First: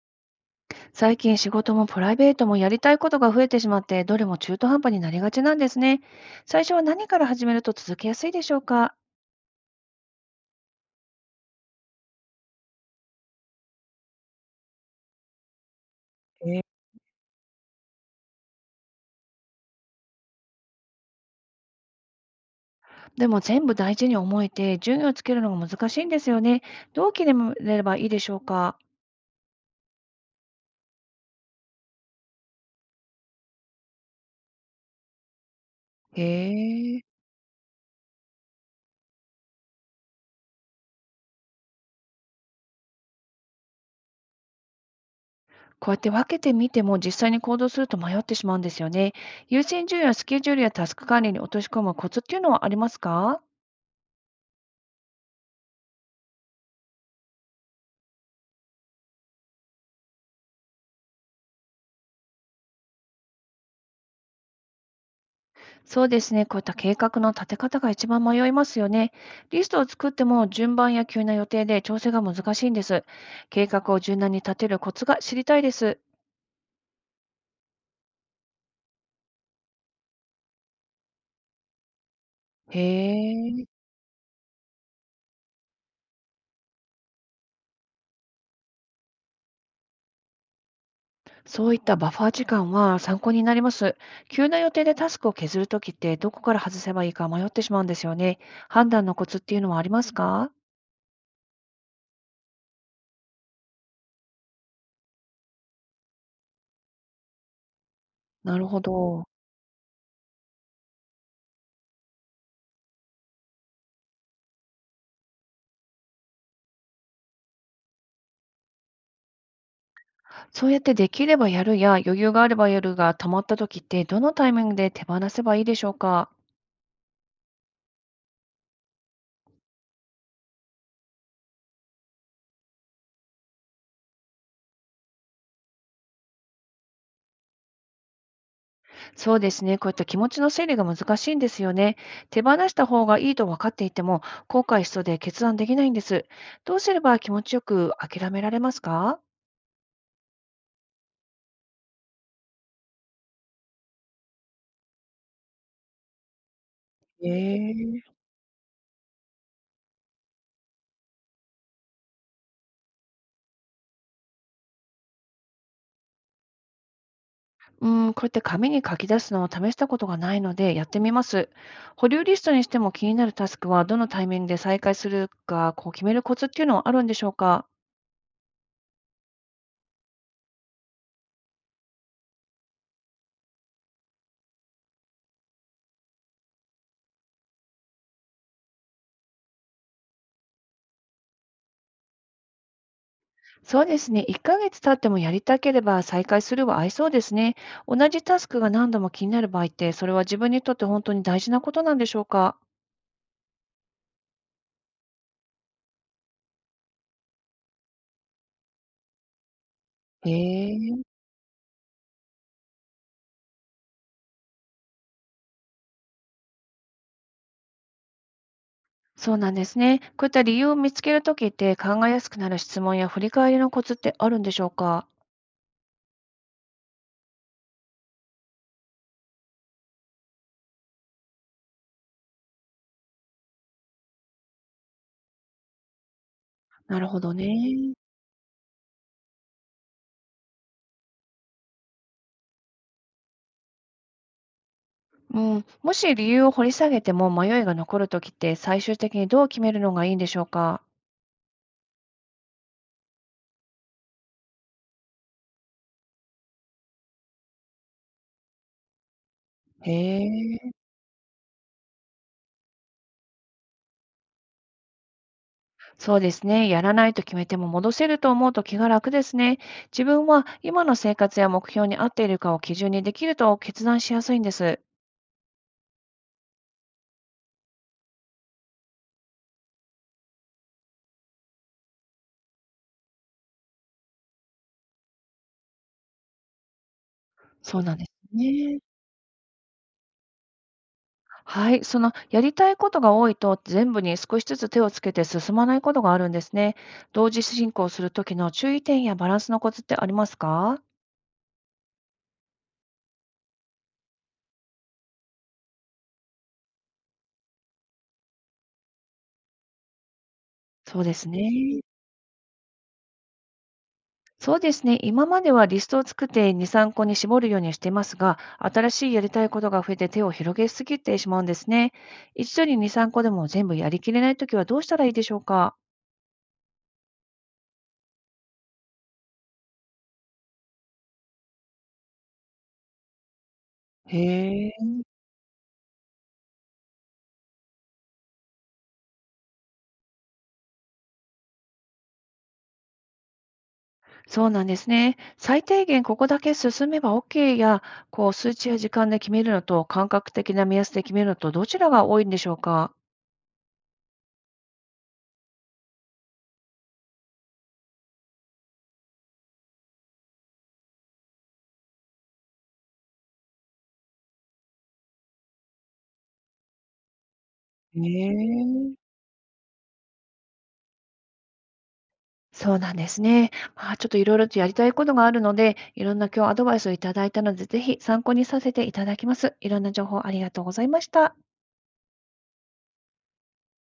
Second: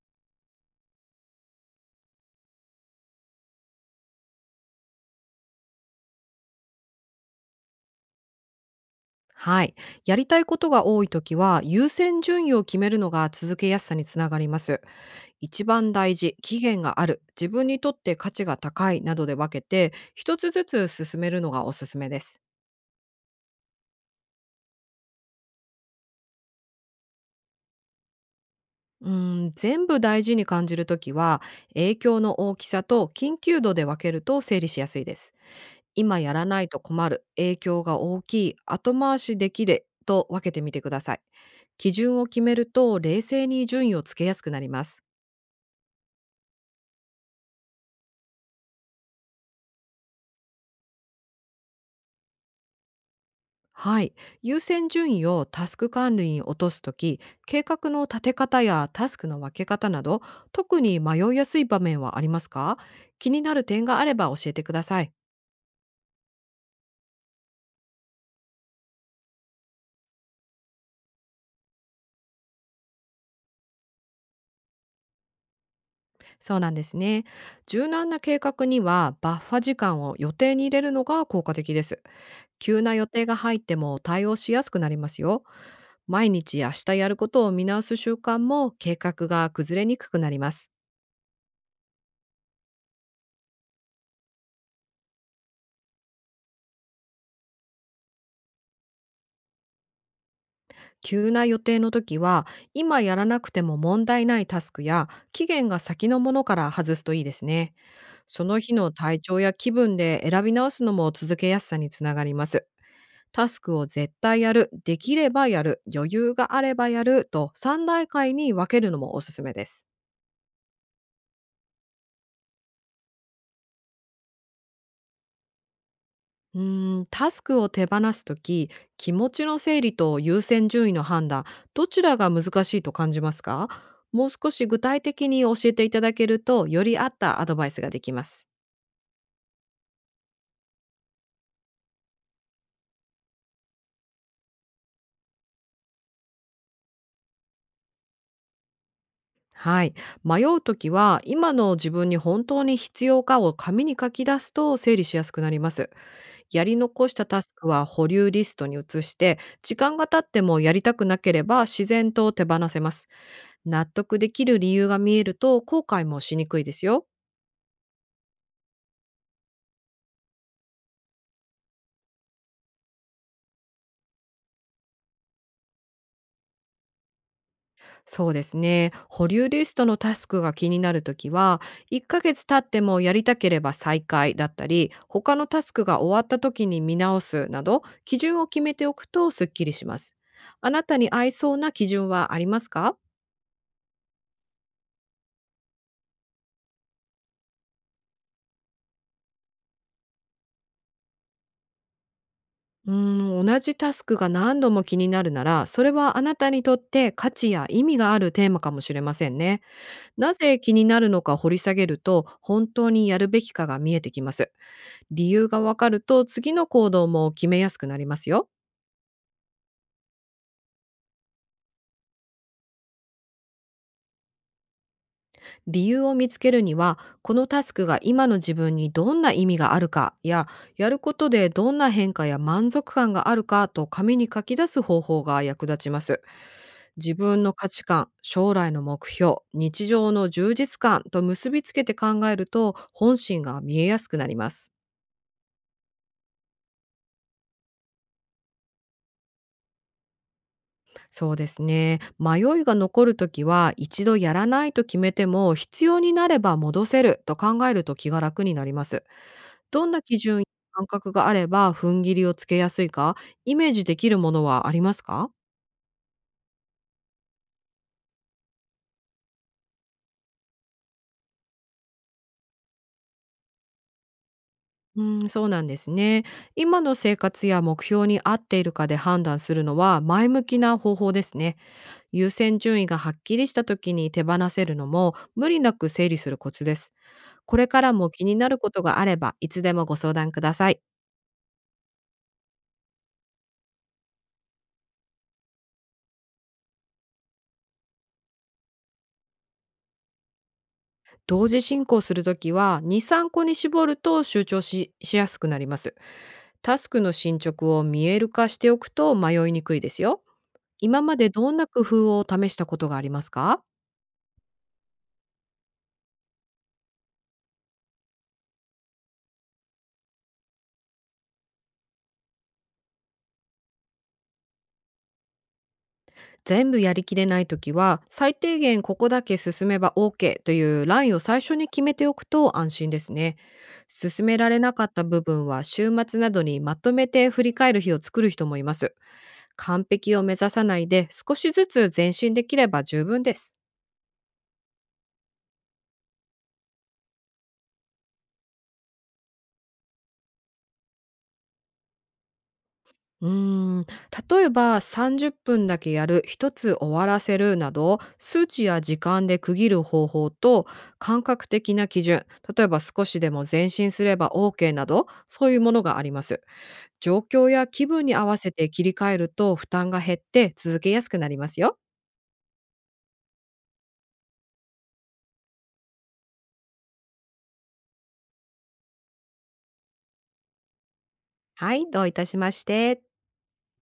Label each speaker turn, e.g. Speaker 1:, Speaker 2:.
Speaker 1: 最近仕事もプライベートもやりたいことが増えてしまって、どれも中途半端になりがちなんですね。最初は何から始めると続けやすいでしょうか？
Speaker 2: はい。やりたいことが多いときは、優先順位を決めるのが続けやすさにつながります。一番大事、
Speaker 1: え
Speaker 2: 期限
Speaker 1: ー
Speaker 2: がある、自分にとって価値が高いなどで分けて、一つずつ進めるのがおすすめです。
Speaker 1: でも全部大事に思えて、順位をつけるのが難しいんですよね。どう決めればいいでしょうか？
Speaker 2: うん、全部大事に感じるときは、影響の大きさと緊急度で分けると整理しやすいです。今
Speaker 1: へ
Speaker 2: やらないと
Speaker 1: え、
Speaker 2: 困る、影響が大きい、後回しできでと分けてみてください。基準を決めると、冷静に順位をつけやすくなります。
Speaker 1: こうやって分けてみても実際に行動すると迷ってしまうんですよね。優先順位やスケジュールやタスク管理に落とし込むコツっていうのはありますか？
Speaker 2: はい。優先順位をタスク管理に落とすとき、計画の立て方やタスクの分け方など、特に迷いやすい場面はありますか？気になる点があれば教えてください。
Speaker 1: そうですね。こういった計画の立て方が一番迷いますよね。リストを作っても順番や急な予定で調整が難しいんです。計画を柔軟に立てるコツが知りたいです。
Speaker 2: そうなんですね。柔軟な計画にはバッファ時間を予定に入れるのが効果的です。
Speaker 1: へ
Speaker 2: 急な予定が入って
Speaker 1: え。
Speaker 2: も対応しやすくなりますよ。毎日明日やることを見直す習慣も計画が崩れにくくなります。
Speaker 1: そういったバッファー時間は参考になります。急な予定でタスクを削るときってどこから外せばいいか迷ってしまうんですよね。判断のコツっていうのはありますか？
Speaker 2: 急な予定の時は、今やらなくても問題ないタスクや、期限が先のものから外すといいですね。そ
Speaker 1: な
Speaker 2: の
Speaker 1: る
Speaker 2: 日
Speaker 1: ほ
Speaker 2: の体
Speaker 1: ど。
Speaker 2: 調や気分で選び直すのも続けやすさにつながります。タスクを絶対やる、できればやる、余裕があればやると3段階に分けるのもおすすめです。
Speaker 1: そうやってできればやるや余裕があればやるが溜まったときってどのタイミングで手放せばいいでしょうか？
Speaker 2: うーん、タスクを手放すとき、気持ちの整理と優先順位の判断、どちらが難しいと感じますか？もう少し具体的に教えていただけると、より合ったアドバイスができます。
Speaker 1: そうですね。こういった気持ちの整理が難しいんですよね。手放した方がいいと分かっていても、後悔しそうで決断できないんです。どうすれば気持ちよく諦められますか？
Speaker 2: はい。迷うときは、今の自分に本当に必要かを紙に書き出すと整理しやすくなります。やり残した
Speaker 1: え
Speaker 2: タスクは保
Speaker 1: え。
Speaker 2: 留リストに移して、時間が経ってもやりたくなければ自然と手放せます。納得できる理由が見えると後悔もしにくいですよ。
Speaker 1: うん、こうやって紙に書き出すのを試したことがないのでやってみます。保留リストにしても気になるタスクはどのタイミングで再開するかこう決めるコツっていうのはあるんでしょうか？
Speaker 2: そうですね。保留リストのタスクが気になるときは、1ヶ月経ってもやりたければ再開だったり、他のタスクが終わったときに見直すなど、基準を決めておくとすっきりします。あなたに合いそうな基準はありますか？
Speaker 1: そうですね。1ヶ月経ってもやりたければ再開するは合いそうですね。同じタスクが何度も気になる場合って、それは自分にとって本当に大事なことなんでしょうか？
Speaker 2: うーん、同じタスクが何度も気になるなら、それはあなたにとって価値や意味があるテーマかもしれませんね。
Speaker 1: へ
Speaker 2: なぜ気にな
Speaker 1: え。
Speaker 2: るのか掘り下げると、本当にやるべきかが見えてきます。理由がわかると次の行動も決めやすくなりますよ。
Speaker 1: そうなんですね。こういった理由を見つけるときって考えやすくなる質問や振り返りのコツってあるんでしょうか？
Speaker 2: 理由を見つけるにはこのタスクが今の自分にどんな意味があるかややることでどんな変化や満足感があるかと紙に書き出す方法が役立ちます。
Speaker 1: なる
Speaker 2: 自
Speaker 1: ほど
Speaker 2: 分
Speaker 1: ね。
Speaker 2: の価値観、将来の目標、日常の充実感と結びつけて考えると本心が見えやすくなります。
Speaker 1: うん、もし理由を掘り下げても迷いが残るときって最終的にどう決めるのがいいんでしょうか？
Speaker 2: そうですね。迷いが残るときは、一度やらないと決めても、必要になれば戻せると考えると気が楽になります。どん
Speaker 1: へ
Speaker 2: な基準や
Speaker 1: え。
Speaker 2: 感覚があれば、踏ん切りをつけやすいか、イメージできるものはありますか？
Speaker 1: そうですね。やらないと決めても戻せると思うと気が楽ですね。自分は今の生活や目標に合っているかを基準にできると決断しやすいんです。
Speaker 2: うん、そうなんですね。今の生活や目標に合っているかで判断するのは前向きな方法ですね。優先順位がはっきりした時に手放せるのも無理なく整理するコツです。これ
Speaker 1: そ
Speaker 2: か
Speaker 1: う
Speaker 2: ら
Speaker 1: なんで
Speaker 2: も気に
Speaker 1: す
Speaker 2: なるこ
Speaker 1: ね。
Speaker 2: とがあればいつでもご相談ください。
Speaker 1: はい。そのやりたいことが多いと全部に少しずつ手をつけて進まないことがあるんですね。同時進行するときの注意点やバランスのコツってありますか？
Speaker 2: 同時進行するときは2、3個に絞ると集中しやすくなります。タスクの進捗を見える化しておくと迷いにくいですよ。
Speaker 1: そ
Speaker 2: 今
Speaker 1: うで
Speaker 2: ま
Speaker 1: す
Speaker 2: でどんな工
Speaker 1: ね。
Speaker 2: 夫を試したことがありますか？
Speaker 1: そうですね。今まではリストを作って2、3個に絞るようにしていますが、新しいやりたいことが増えて手を広げすぎてしまうんですね。一度に2、3個でも全部やりきれないときはどうしたらいいでしょうか？
Speaker 2: 全部やりきれないときは最低限ここだけ進めば OK というラインを最初に決めておくと安心ですね。
Speaker 1: へ
Speaker 2: 進められな
Speaker 1: え、
Speaker 2: かった部分は週末などにまとめて振り返る日を作る人もいます。完璧を目指さないで少しずつ前進できれば十分です。
Speaker 1: そうなんですね。最低限ここだけ進めば OK や、こう数値や時間で決めるのと、感覚的な目安で決めるのと、どちらが多いんでしょうか？
Speaker 2: うーん、例えば30分だけやる、一つ終わらせるなど、数値や時間で区切る方法と、感覚的な基準、例えば少しでも前進すれば OK など、そういうものがあります。状況や気
Speaker 1: へ
Speaker 2: 分に合わせて切り
Speaker 1: え。
Speaker 2: 替えると負担が減って続けやすくなりますよ。
Speaker 1: そうなんですね。まあ、ちょっといろいろとやりたいことがあるので、いろんな今日アドバイスをいただいたので、ぜひ参考にさせていただきます。いろんな情報ありがとうございました。
Speaker 2: はい、どういたしまして。